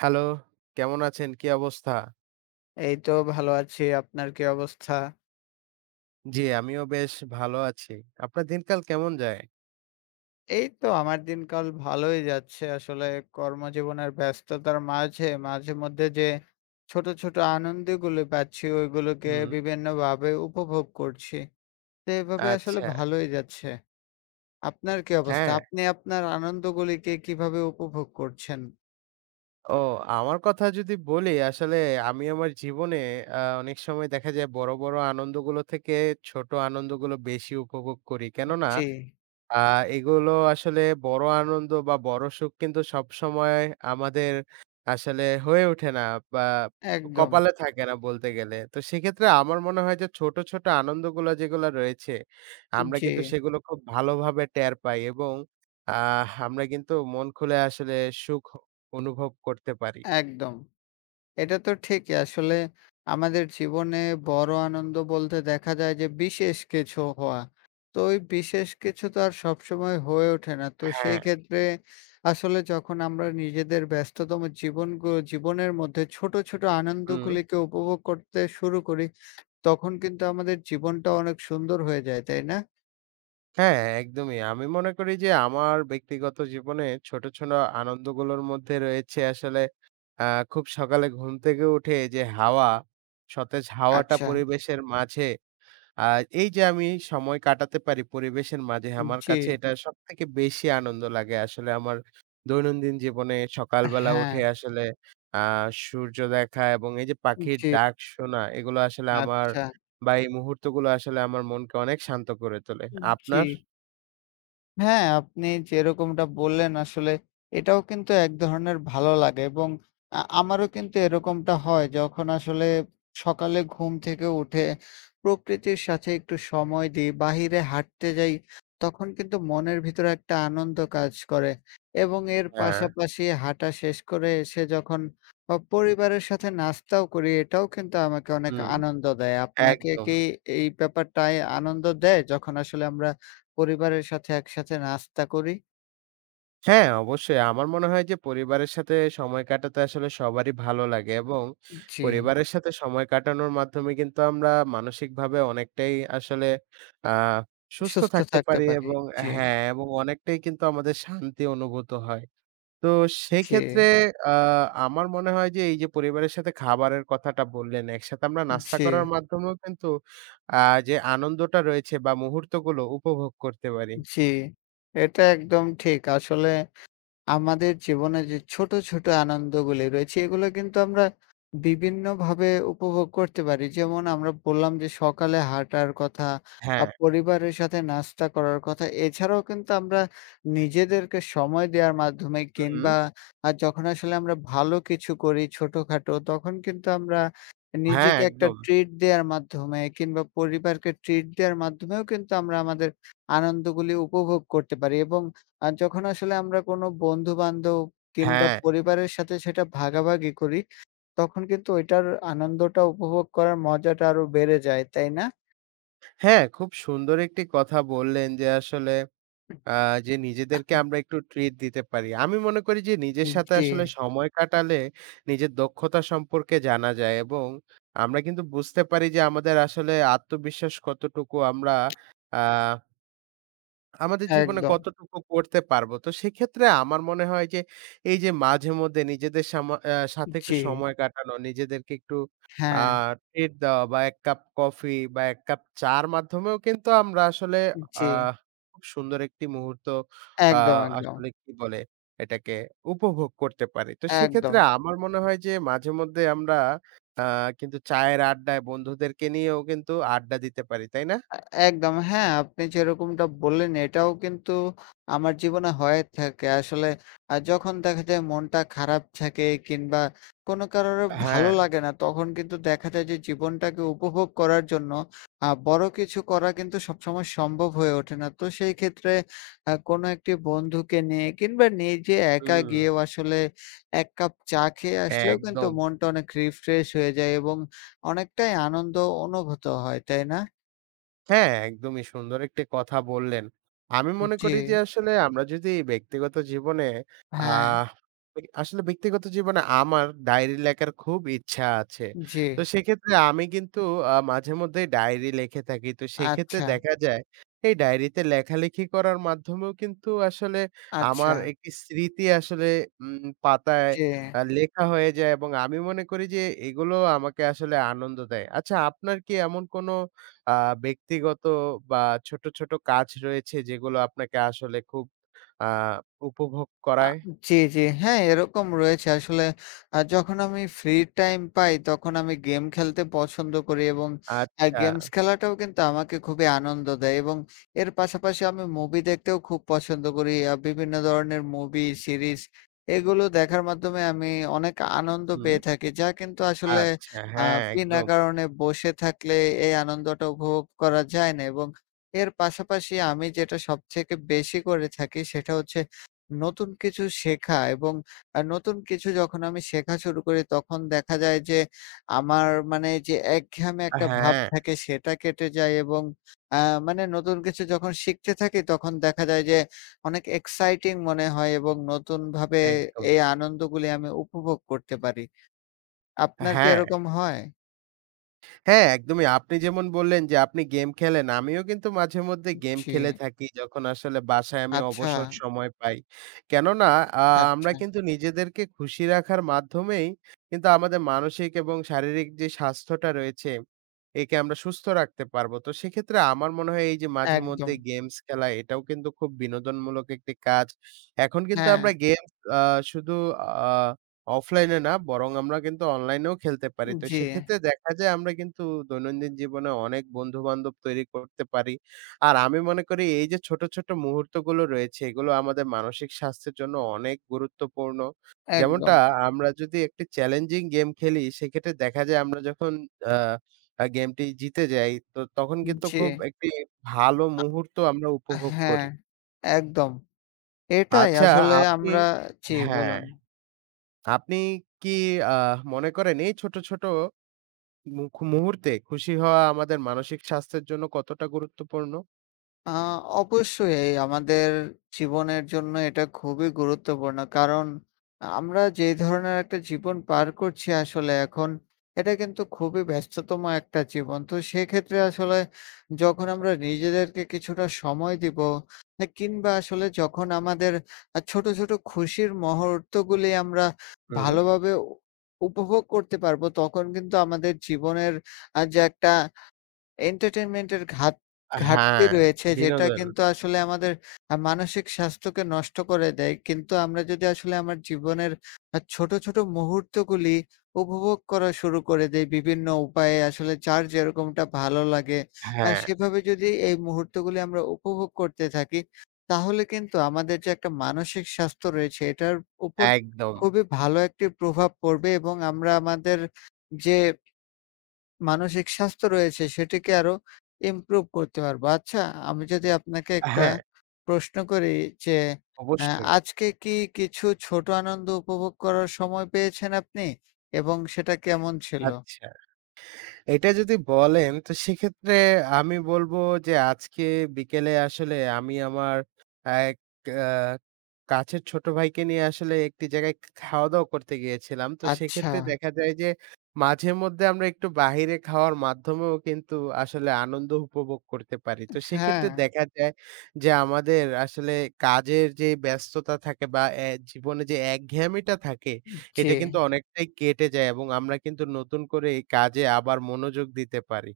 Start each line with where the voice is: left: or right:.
right: Hello, কেমন আছেন? কি অবস্থা?
left: এই তো ভালো আছি। আপনার কি অবস্থা?
right: জি, আমিও বেশ ভালো আছি। আপনার দিনকাল কেমন যায়?
left: এই তো আমার দিনকাল ভালোই যাচ্ছে। আসলে কর্মজীবনের ব্যস্ততার মাঝে, মাঝেমধ্যে যে ছোট, ছোট আনন্দগুলো পাচ্ছি ওইগুলোকে
right: হুম,
left: বিভিন্নভাবে উপভোগ করছি। তো এভাবে আসলে
right: আচ্ছা।
left: ভালোই যাচ্ছে। আপনার কি অবস্থা?
right: হ্যাঁ,
left: আপনি আপনার আনন্দগুলিকে কিভাবে উপভোগ করছেন?
right: ও আমার কথা যদি বলি আসলে আমি আমার জীবনে অনেক সময় দেখা যায় বড়, বড় আনন্দগুলো থেকে ছোট আনন্দগুলো বেশি উপভোগ করি। কেননা
left: জি,
right: আ এগুলো আসলে বড় আনন্দ বা বড় সুখ কিন্তু সবসময় আমাদের আসলে হয়ে ওঠে না বা
left: একদম।
right: কপালে থাকে না বলতে গেলে। তো সেক্ষেত্রে আমার মনে হয় যে ছোট, ছোট আনন্দগুলো যেগুলো রয়েছে, আমরা
left: জি,
right: কিন্তু সেগুলো খুব ভালোভাবে টের পাই এবং আমরা কিন্তু মন খুলে আসলে সুখ অনুভব করতে পারি।
left: একদম। এটা তো ঠিকই। আসলে আমাদের জীবনে বড় আনন্দ বলতে দেখা যায় যে বিশেষ কিছু হওয়া। তো ওই বিশেষ কিছু তো আর সবসময় হয়ে ওঠে না। তো
right: হ্যাঁ,
left: সেই ক্ষেত্রে আসলে যখন আমরা নিজেদের ব্যস্ততম জীবনের মধ্যে ছোট, ছোট
right: হুম।
left: আনন্দগুলিকে উপভোগ করতে শুরু করি, তখন কিন্তু আমাদের জীবনটা অনেক সুন্দর হয়ে যায়, তাই না?
right: হ্যাঁ, একদমই। আমি মনে করি যে আমার ব্যক্তিগত জীবনে ছোট, ছোট আনন্দগুলোর মধ্যে রয়েছে আসলে আ খুব সকালে ঘুম থেকে উঠে যে হাওয়া, সতেজ হাওয়াটা
left: আচ্ছা।
right: পরিবেশের মাঝে আ এই যে আমি সময় কাটাতে পারি পরিবেশের মাঝে আমার
left: জি।
right: কাছে এটা সবথেকে বেশি আনন্দ লাগে আসলে আমার দৈনন্দিন জীবনে সকালবেলা
left: হ্যাঁ,
right: উঠে আসলে আ সূর্য দেখা এবং এই যে পাখির
left: জি।
right: ডাক শোনা এগুলো আসলে আমার
left: আচ্ছা।
right: বা এই মুহূর্তগুলো আসলে আমার মনকে অনেক শান্ত করে তোলে।
left: জি।
right: আপনার?
left: হ্যাঁ, আপনি যেরকমটা বললেন আসলে এটাও কিন্তু এক ধরনের ভালো লাগে এবং আমারও কিন্তু এরকমটা হয় যখন আসলে সকালে ঘুম থেকে উঠে প্রকৃতির সাথে একটু সময় দিই, বাহিরে হাঁটতে যাই, তখন কিন্তু মনের ভিতরে একটা আনন্দ কাজ করে এবং এর
right: হ্যাঁ,
left: পাশাপাশি হাঁটা শেষ করে এসে যখন পরিবারের সাথে নাস্তাও করি, এটাও কিন্তু আমাকে অনেক
right: হুম,
left: আনন্দ দেয়। আপনাকে
right: একদম।
left: কি এই ব্যাপারটায় আনন্দ দেয় যখন আসলে আমরা পরিবারের সাথে একসাথে নাস্তা করি।
right: হ্যাঁ, অবশ্যই। আমার মনে হয় যে পরিবারের সাথে সময় কাটাতে আসলে সবারই ভালো লাগে এবং
left: জি,
right: পরিবারের সাথে সময় কাটানোর মাধ্যমে কিন্তু আমরা মানসিকভাবে অনেকটাই আসলে আ সুস্থ
left: সুস্থ
right: থাকতে
left: থাকতে
right: পারি
left: পারি।
right: এবং
left: জি,
right: হ্যাঁ, এবং অনেকটাই কিন্তু আমাদের শান্তি অনুভূত হয়। তো
left: জি,
right: সেক্ষেত্রে আ আমার মনে হয় যে এই যে পরিবারের সাথে খাবারের কথাটা বললেন, একসাথে আমরা নাস্তা
left: জি,
right: করার মাধ্যমেও কিন্তু আ যে আনন্দটা রয়েছে বা মুহূর্তগুলো উপভোগ করতে পারি।
left: জি। এটা একদম ঠিক। আসলে আমাদের জীবনে যে ছোট, ছোট আনন্দগুলি রয়েছে এগুলো কিন্তু আমরা বিভিন্নভাবে উপভোগ করতে পারি। যেমন আমরা বললাম যে সকালে হাঁটার কথা,
right: হ্যাঁ।
left: পরিবারের সাথে নাস্তা করার কথা। এছাড়াও কিন্তু আমরা নিজেদেরকে সময় দেওয়ার মাধ্যমে
right: হুম,
left: কিংবা যখন আসলে আমরা ভালো কিছু করি ছোটখাটো, তখন কিন্তু আমরা
right: হ্যাঁ,
left: নিজেকে একটা
right: একদম।
left: ট্রিট দেওয়ার মাধ্যমে কিংবা পরিবারকে ট্রিট দেওয়ার মাধ্যমেও কিন্তু আমরা আমাদের আনন্দগুলি উপভোগ করতে পারি এবং আর যখন আসলে আমরা কোনো বন্ধু-বান্ধব কিংবা
right: হ্যাঁ,
left: পরিবারের সাথে সেটা ভাগাভাগি করি, তখন কিন্তু ওইটার আনন্দটা উপভোগ করার মজাটা আরো বেড়ে যায়, তাই না?
right: হ্যাঁ, খুব সুন্দর একটি কথা বললেন যে আসলে আ যে নিজেদেরকে আমরা একটু ট্রিট দিতে পারি। আমি মনে করি যে নিজের সাথে
left: জি,
right: আসলে সময় কাটালে নিজের দক্ষতা সম্পর্কে জানা যায় এবং আমরা কিন্তু বুঝতে পারি যে আমাদের আসলে আত্মবিশ্বাস কতটুকু আমরা আ আমাদের জীবনে
left: একদম।
right: কতটুকু করতে পারবো। তো সেক্ষেত্রে আমার মনে হয় যে, এই যে মাঝে মধ্যে নিজেদের সামা আ সাথে একটু
left: জি,
right: সময় কাটানো, নিজেদেরকে একটু আ
left: হ্যাঁ,
right: ট্রিট দেওয়া বা ১ কাপ কফি বা ১ কাপ চা'র মাধ্যমেও কিন্তু আমরা আসলে
left: জি,
right: আহ খুব সুন্দর একটি মুহূর্ত আ
left: একদম, একদম,
right: আসলে কি বলে এটাকে উপভোগ করতে পারি। তো সেক্ষেত্রে
left: একদম।
right: আমার মনে হয় যে মাঝেমধ্যে আমরা আ কিন্তু চায়ের আড্ডায় বন্ধুদেরকে নিয়েও কিন্তু আড্ডা দিতে পারি। তাই না?
left: আ একদম। হ্যাঁ, আপনি যেরকমটা বললেন এটাও কিন্তু আমার জীবনে হয়ে থাকে। আসলে যখন দেখা যায় মনটা খারাপ থাকে কিংবা কোনো কারণে ভালো
right: হ্যাঁ,
left: লাগে না তখন কিন্তু দেখা যায় যে জীবনটাকে উপভোগ করার জন্য বড় কিছু করা কিন্তু সবসময় সম্ভব হয়ে ওঠে না। তো সেই ক্ষেত্রে কোনো একটি বন্ধুকে নিয়ে কিংবা নিজে একা
right: হুম,
left: গিয়েও আসলে ১ কাপ চা খেয়ে আসলেও কিন্তু
right: একদম।
left: মনটা অনেক রিফ্রেশ হয়ে যায় এবং অনেকটাই আনন্দ অনুভূত হয়, তাই না?
right: হ্যাঁ, একদমই সুন্দর একটি কথা বললেন। আমি মনে
left: জি,
right: করি যে আসলে আমরা যদি ব্যক্তিগত জীবনে
left: হ্যাঁ,
right: আহ আসলে ব্যক্তিগত জীবনে আমার ডায়েরি লেখার খুব ইচ্ছা আছে।
left: জি।
right: তো সেক্ষেত্রে আমি কিন্তু মাঝেমধ্যেই ডায়েরি লিখে থাকি। তো সেক্ষেত্রে
left: আচ্ছা,
right: দেখা যায় এই ডায়েরিতে লেখালেখি করার মাধ্যমেও কিন্তু আসলে আমার
left: আচ্ছা,
right: একটি স্মৃতি আসলে পাতায়
left: জি।
right: লেখা হয়ে যায় এবং আমি মনে করি যে এগুলো আমাকে আসলে আনন্দ দেয়। আচ্ছা আপনার কি এমন কোনো আ ব্যক্তিগত বা ছোট, ছোট কাজ রয়েছে যেগুলো আপনাকে আসলে খুব আ উপভোগ
left: আ
right: করায়?
left: জি, জি। হ্যাঁ, এরকম রয়েছে। আসলে যখন আমি ফ্রি টাইম পাই তখন আমি গেম খেলতে পছন্দ করি এবং
right: আচ্ছা,
left: গেমস খেলাটাও কিন্তু আমাকে খুবই আনন্দ দেয় এবং এর পাশাপাশি আমি মুভি দেখতেও খুব পছন্দ করি। আ বিভিন্ন ধরনের মুভি, সিরিজ এগুলো দেখার মাধ্যমে আমি অনেক আনন্দ
right: হুম,
left: পেয়ে থাকি। যা কিন্তু আসলে
right: আচ্ছা,
left: আ
right: হ্যাঁ,
left: বিনা
right: একদম।
left: কারণে বসে থাকলে এই আনন্দটা উপভোগ করা যায় না এবং এর পাশাপাশি আমি যেটা সবথেকে বেশি করে থাকি সেটা হচ্ছে নতুন কিছু শেখা এবং নতুন কিছু যখন আমি শেখা শুরু করি তখন দেখা যায় যে আমার মানে যে একঘেয়েমি একটা ভাব
right: হ্যাঁ,
left: থাকে সেটা কেটে যায় এবং আ মানে নতুন কিছু যখন শিখতে থাকি তখন দেখা যায় যে অনেক এক্সাইটিং মনে হয় এবং নতুনভাবে
right: একদম।
left: এই আনন্দগুলি আমি উপভোগ করতে পারি। আপনার কি
right: হ্যাঁ।
left: এরকম হয়?
right: হ্যাঁ, একদমই। আপনি যেমন বললেন যে আপনি গেম খেলেন, আমিও কিন্তু মাঝে মধ্যে গেম
left: জি।
right: খেলে থাকি যখন আসলে বাসায় আমি
left: আচ্ছা,
right: অবসর সময় পাই। কেননা আ আমরা
left: আচ্ছা।
right: কিন্তু নিজেদেরকে খুশি রাখার মাধ্যমেই কিন্তু আমাদের মানসিক এবং শারীরিক যে স্বাস্থ্যটা রয়েছে, একে আমরা সুস্থ রাখতে পারবো। তো সেক্ষেত্রে আমার মনে হয় এই যে মাঝে মধ্যে
left: একদম।
right: গেমস খেলা এটাও কিন্তু খুব বিনোদনমূলক একটি কাজ। এখন কিন্তু
left: হ্যাঁ,
right: আমরা গেমস শুধু আ অফলাইনে না বরং আমরা কিন্তু অনলাইনেও খেলতে পারি। তো
left: জি,
right: সেক্ষেত্রে দেখা যায় আমরা কিন্তু দৈনন্দিন জীবনে অনেক বন্ধু-বান্ধব তৈরি করতে পারি। আর আমি মনে করি এই যে ছোট, ছোট মুহূর্তগুলো রয়েছে এগুলো আমাদের মানসিক স্বাস্থ্যের জন্য অনেক গুরুত্বপূর্ণ। যেমনটা
left: একদম।
right: আমরা যদি একটি চ্যালেঞ্জিং গেম খেলি সেক্ষেত্রে দেখা যায় আমরা যখন আ আ গেমটি জিতে যাই তো তখন কিন্তু
left: জি,
right: খুব একটি ভালো মুহূর্ত আমরা উপভোগ
left: হ্যাঁ,
right: করি।
left: একদম। এটাই
right: আচ্ছা
left: আসলে
right: আপনি
left: আমরা জি
right: হ্যাঁ।
left: বলুন।
right: আপনি কি আ মনে করেন এই ছোট, ছোট মুহূর্তে খুশি হওয়া আমাদের মানসিক স্বাস্থ্যের জন্য কতটা গুরুত্বপূর্ণ?
left: আ অবশ্যই আমাদের জীবনের জন্য এটা খুবই গুরুত্বপূর্ণ। কারণ আমরা যে ধরনের একটা জীবন পার করছি আসলে এখন, এটা কিন্তু খুবই ব্যস্ততম একটা জীবন। তো সেক্ষেত্রে আসলে যখন আমরা নিজেদেরকে কিছুটা সময় দিব, কিংবা আসলে যখন আমাদের ছোট, ছোট খুশির মুহূর্তগুলি আমরা
right: হুম।
left: ভালোভাবে উপভোগ করতে পারবো, তখন কিন্তু আমাদের জীবনের যে একটা এন্টারটেইনমেন্টের ঘাটতি
right: হ্যাঁ,
left: রয়েছে যেটা
right: বিনোদন।
left: কিন্তু আসলে আমাদের মানসিক স্বাস্থ্যকে নষ্ট করে দেয়। কিন্তু আমরা যদি আসলে আমার জীবনের ছোট, ছোট মুহূর্তগুলি উপভোগ করা শুরু করে দেই বিভিন্ন উপায়ে আসলে যার যেরকমটা ভালো লাগে,
right: হ্যাঁ।
left: সেভাবে যদি এই মুহূর্তগুলি আমরা উপভোগ করতে থাকি, তাহলে কিন্তু আমাদের যে একটা মানসিক স্বাস্থ্য রয়েছে এটার উপর
right: একদম।
left: খুবই ভালো একটি প্রভাব পড়বে এবং আমরা আমাদের যে মানসিক স্বাস্থ্য রয়েছে সেটিকে আরো ইমপ্রুভ করতে পারবো। আচ্ছা, আমি যদি আপনাকে একটা
right: হ্যাঁ,
left: প্রশ্ন করি যে, আ
right: অবশ্যই।
left: আজকে কি কিছু ছোট আনন্দ উপভোগ করার সময় পেয়েছেন আপনি? এবং সেটা কেমন ছিল?
right: আচ্ছা। এটা যদি বলেন তো সেক্ষেত্রে আমি বলবো যে আজকে বিকেলে আসলে আমি আমার এক আ কাছের ছোট ভাইকে নিয়ে আসলে একটি জায়গায় খাওয়া-দাওয়া করতে গিয়েছিলাম। তো
left: আচ্ছা,
right: সেক্ষেত্রে দেখা যায় যে মাঝেমধ্যে আমরা একটু বাহিরে খাওয়ার মাধ্যমেও কিন্তু আসলে আনন্দ উপভোগ করতে পারি। তো
left: হ্যাঁ,
right: সেক্ষেত্রে দেখা যায় যে আমাদের আসলে কাজের যে ব্যস্ততা থাকে বা এ জীবনে যে একঘেয়ামিটা থাকে
left: জি,
right: এটা কিন্তু অনেকটাই কেটে যায় এবং আমরা কিন্তু নতুন করে এই কাজে আবার মনোযোগ দিতে পারি।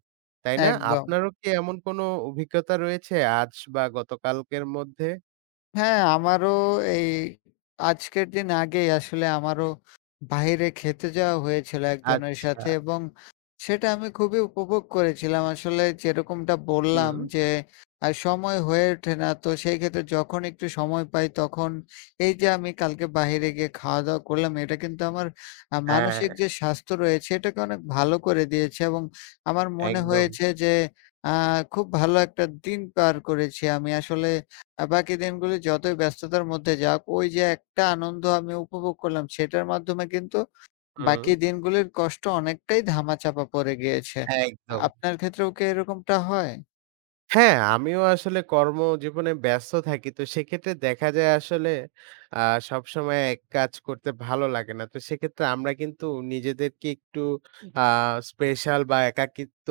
right: তাই না?
left: একদম।
right: আপনারও কি এমন কোনো অভিজ্ঞতা রয়েছে আজ বা গতকালকের মধ্যে?
left: হ্যাঁ, আমারও এই আজকের দিন আগেই আসলে আমারও বাহিরে খেতে যাওয়া হয়েছিল একজনের
right: আচ্ছা।
left: সাথে এবং সেটা আমি খুবই উপভোগ করেছিলাম। আসলে যেরকমটা বললাম
right: হুম।
left: যে সময় হয়ে ওঠে না। তো সেই ক্ষেত্রে যখন একটু সময় পাই তখন এই যে আমি কালকে বাহিরে গিয়ে খাওয়া-দাওয়া করলাম এটা কিন্তু আমার
right: হ্যাঁ,
left: মানসিক যে স্বাস্থ্য রয়েছে এটাকে অনেক ভালো করে দিয়েছে এবং আমার মনে
right: একদম।
left: হয়েছে যে আ খুব ভালো একটা দিন পার করেছি আমি। আসলে বাকি দিনগুলি যতই ব্যস্ততার মধ্যে যাক, ওই যে একটা আনন্দ আমি উপভোগ করলাম সেটার মাধ্যমে কিন্তু
right: হুম,
left: বাকি দিনগুলির কষ্ট অনেকটাই ধামাচাপা পড়ে গিয়েছে।
right: একদম।
left: আপনার ক্ষেত্রেও কি এরকমটা হয়?
right: হ্যাঁ, আমিও আসলে কর্মজীবনে ব্যস্ত থাকি। তো সেক্ষেত্রে দেখা যায় আসলে আ সবসময় এক কাজ করতে ভালো লাগে না। তো সেক্ষেত্রে আমরা কিন্তু নিজেদেরকে একটু হুম। আ স্পেশাল বা একাকিত্ব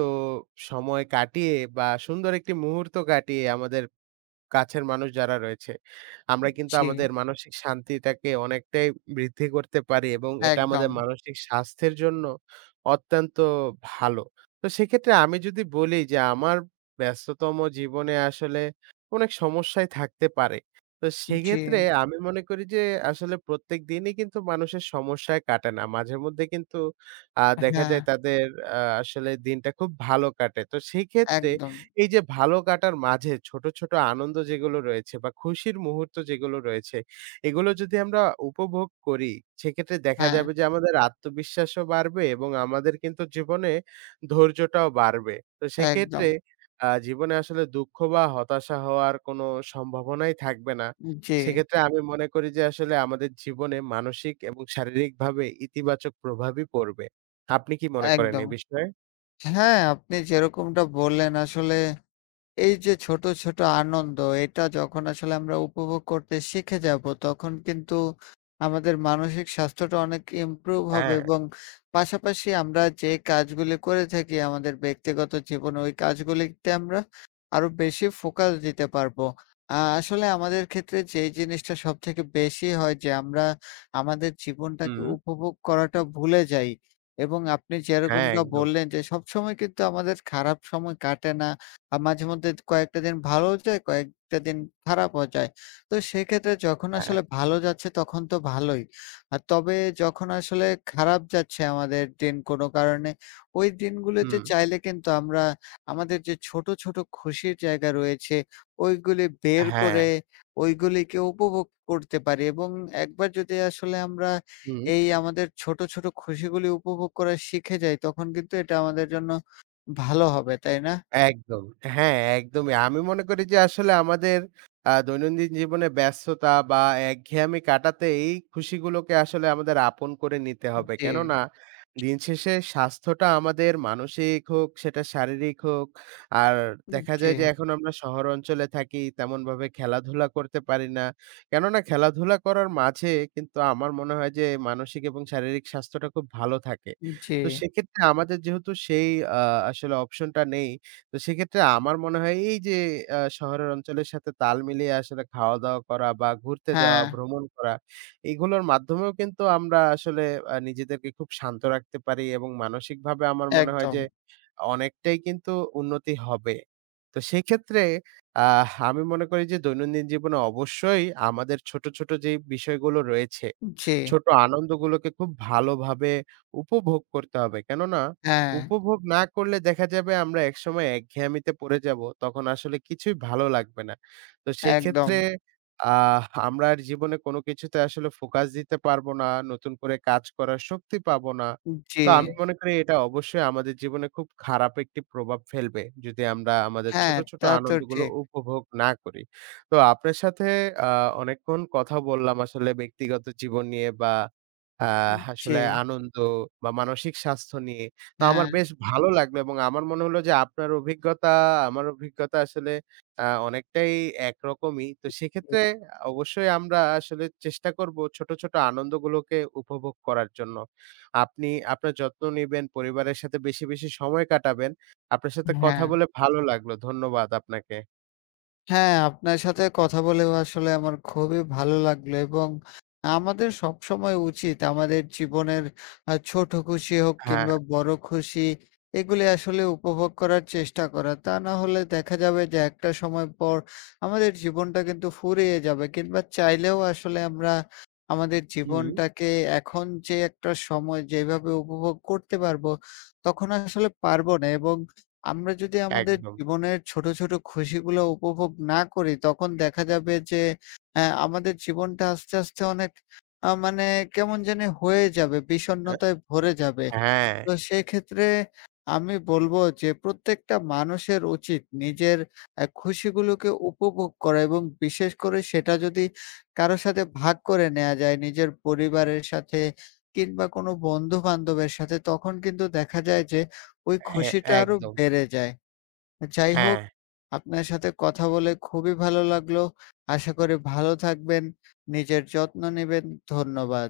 right: সময় কাটিয়ে বা সুন্দর একটি মুহূর্ত কাটিয়ে আমাদের কাছের মানুষ যারা রয়েছে, আমরা কিন্তু
left: জি,
right: আমাদের মানসিক শান্তিটাকে অনেকটাই বৃদ্ধি করতে পারি এবং এটা আমাদের
left: একদম।
right: মানসিক স্বাস্থ্যের জন্য অত্যন্ত ভালো। তো সেক্ষেত্রে আমি যদি বলি যে আমার ব্যস্ততম জীবনে আসলে অনেক সমস্যাই থাকতে পারে। তো
left: জি,
right: সেক্ষেত্রে আমি মনে করি যে আসলে প্রত্যেক দিনই কিন্তু মানুষের সমস্যায় কাটে না। মাঝেমধ্যে কিন্তু দেখা
left: হ্যাঁ,
right: যায় তাদের আসলে দিনটা খুব ভালো কাটে। তো সেই ক্ষেত্রে
left: একদম।
right: এই যে ভালো কাটার মাঝে ছোট, ছোট আনন্দ যেগুলো রয়েছে বা খুশির মুহূর্ত যেগুলো রয়েছে, এগুলো যদি আমরা উপভোগ করি, সেক্ষেত্রে দেখা
left: হ্যাঁ,
right: যাবে যে আমাদের আত্মবিশ্বাসও বাড়বে এবং আমাদের কিন্তু জীবনে ধৈর্যটাও বাড়বে। তো
left: একদম।
right: সেক্ষেত্রে জীবনে আসলে দুঃখ বা হতাশা হওয়ার কোনো সম্ভাবনাই থাকবে না।
left: জি,
right: সেক্ষেত্রে আমি মনে করি যে আসলে আমাদের জীবনে মানসিক এবং শারীরিকভাবে ইতিবাচক প্রভাবই পড়বে। আপনি কি মনে করেন এ
left: একদম।
right: বিষয়ে?
left: হ্যাঁ, আপনি যেরকমটা বললেন আসলে এই যে ছোট, ছোট আনন্দ এটা যখন আসলে আমরা উপভোগ করতে শিখে যাব তখন কিন্তু আমাদের মানসিক স্বাস্থ্যটা অনেক ইমপ্রুভ হবে
right: হ্যাঁ,
left: এবং পাশাপাশি আমরা যে কাজগুলি করে থাকি আমাদের ব্যক্তিগত জীবনে ওই কাজগুলিতে আমরা আরো বেশি ফোকাস দিতে পারবো। আসলে আমাদের ক্ষেত্রে যেই জিনিসটা সবথেকে বেশি হয় যে আমরা আমাদের জীবনটাকে
right: হুম,
left: উপভোগ করাটা ভুলে যাই এবং আপনি
right: হ্যাঁ,
left: যেরকমটা
right: একদম।
left: বললেন যে সবসময় কিন্তু আমাদের খারাপ সময় কাটে না। মাঝেমধ্যে কয়েকটা দিন ভালোও যায়, কয়েকটা দিন খারাপও যায়। তো সেক্ষেত্রে যখন
right: হ্যাঁ।
left: আসলে ভালো যাচ্ছে তখন তো ভালোই। আর তবে যখন আসলে খারাপ যাচ্ছে আমাদের দিন কোনো কারণে, ওই দিনগুলোতে
right: হুম,
left: চাইলে কিন্তু আমরা আমাদের যে ছোট, ছোট খুশির জায়গা রয়েছে ওইগুলি বের
right: হ্যাঁ,
left: করে ওইগুলিকে উপভোগ করতে পারি এবং একবার যদি আসলে আমরা
right: হুম।
left: এই আমাদের ছোট, ছোট খুশিগুলি উপভোগ করা শিখে যাই তখন কিন্তু এটা আমাদের জন্য ভালো হবে, তাই না?
right: একদম। হ্যাঁ, একদমই। আমি মনে করি যে আসলে আমাদের দৈনন্দিন জীবনে ব্যস্ততা বা একঘেয়ামি কাটাতে এই খুশিগুলোকে আসলে আমাদের আপন করে নিতে হবে।
left: জি।
right: কেননা দিন শেষে স্বাস্থ্যটা আমাদের মানসিক হোক, সেটা শারীরিক হোক। আর দেখা
left: জি,
right: যায় যে এখন আমরা শহর অঞ্চলে থাকি, তেমনভাবে খেলাধুলা করতে পারি না। কেননা খেলাধুলা করার মাঝে কিন্তু আমার মনে হয় যে মানসিক এবং শারীরিক স্বাস্থ্যটা খুব ভালো থাকে।
left: জি।
right: তো সেক্ষেত্রে আমাদের যেহেতু সেই আ আসলে অপশনটা নেই তো সেক্ষেত্রে আমার মনে হয় এই যে শহরের অঞ্চলের সাথে তাল মিলিয়ে আসলে খাওয়া-দাওয়া করা বা ঘুরতে যাওয়া,
left: হ্যাঁ,
right: ভ্রমণ করা এগুলোর মাধ্যমেও কিন্তু আমরা আসলে নিজেদেরকে খুব শান্ত রাখতে পারি এবং মানসিকভাবে আমার মনে হয়
left: একদম।
right: যে অনেকটাই কিন্তু উন্নতি হবে। তো সেক্ষেত্রে আমি মনে করি যে দৈনন্দিন জীবনে অবশ্যই আমাদের ছোট, ছোট যেই বিষয়গুলো রয়েছে
left: জি,
right: ছোট আনন্দগুলোকে খুব ভালোভাবে উপভোগ করতে হবে। কেননা
left: হ্যাঁ,
right: উপভোগ না করলে দেখা যাবে আমরা একসময় একঘেয়ামিতে পড়ে যাব। তখন আসলে কিছুই ভালো লাগবে না। তো
left: একদম।
right: সেক্ষেত্রে আহ আমরা আর জীবনে কোনো কিছুতে আসলে ফোকাস দিতে পারবো না। নতুন করে কাজ করার শক্তি পাবো না।
left: জি,
right: তো আমি মনে করি এটা অবশ্যই আমাদের জীবনে খুব খারাপ একটি প্রভাব ফেলবে। যদি আমরা আমাদের ছোট,
left: হ্যাঁ,
right: ছোট
left: তা তো
right: আনন্দগুলো
left: ঠিক।
right: উপভোগ না করি। তো আপনার সাথে আ অনেকক্ষণ কথা বললাম আসলে ব্যক্তিগত জীবন নিয়ে বা আ
left: জি,
right: আসলে আনন্দ বা মানসিক স্বাস্থ্য নিয়ে। তো আমার
left: হ্যাঁ,
right: বেশ ভালো লাগলো এবং আমার মনে হলো যে আপনার অভিজ্ঞতা, আমার অভিজ্ঞতা আসলে অনেকটাই একরকমই। তো সেক্ষেত্রে অবশ্যই আমরা আসলে চেষ্টা করব ছোট, ছোট আনন্দগুলোকে উপভোগ করার জন্য। আপনি আপনার যত্ন নিবেন, পরিবারের সাথে বেশি, বেশি সময় কাটাবেন। আপনার সাথে কথা
left: হ্যাঁ।
right: বলে ভালো লাগলো। ধন্যবাদ আপনাকে।
left: হ্যাঁ, আপনার সাথে কথা বলেও আসলে আমার খুবই ভালো লাগলো এবং আমাদের সবসময় উচিত আমাদের জীবনের ছোট খুশি হোক
right: হ্যাঁ।
left: কিংবা বড় খুশি, এগুলি আসলে উপভোগ করার চেষ্টা করা। তা না হলে দেখা যাবে যে একটা সময় পর আমাদের জীবনটা কিন্তু ফুরিয়ে যাবে কিংবা চাইলেও আসলে আমরা আমাদের
right: হুম।
left: জীবনটাকে এখন যে একটা সময় যেভাবে উপভোগ করতে পারবো, তখন আসলে পারবো না এবং আমরা যদি আমাদের
right: একদম।
left: জীবনের ছোট, ছোট খুশিগুলো উপভোগ না করি, তখন দেখা যাবে যে আমাদের জীবনটা আস্তে, আস্তে অনেক আ মানে কেমন জানি হয়ে যাবে, বিষণ্ণতায় ভরে যাবে।
right: হ্যাঁ, হ্যাঁ,
left: তো সেক্ষেত্রে আমি বলব যে প্রত্যেকটা মানুষের উচিত নিজের খুশিগুলোকে উপভোগ করা এবং বিশেষ করে সেটা যদি কারো সাথে ভাগ করে নেয়া যায় নিজের পরিবারের সাথে কিংবা কোনো বন্ধু-বান্ধবের সাথে তখন কিন্তু দেখা যায় যে ওই খুশিটা আরো
right: একদম।
left: বেড়ে যায়। যাই হোক
right: হ্যাঁ,
left: আপনার সাথে কথা বলে খুবই ভালো লাগলো। আশা করি ভালো থাকবেন, নিজের যত্ন নিবেন। ধন্যবাদ।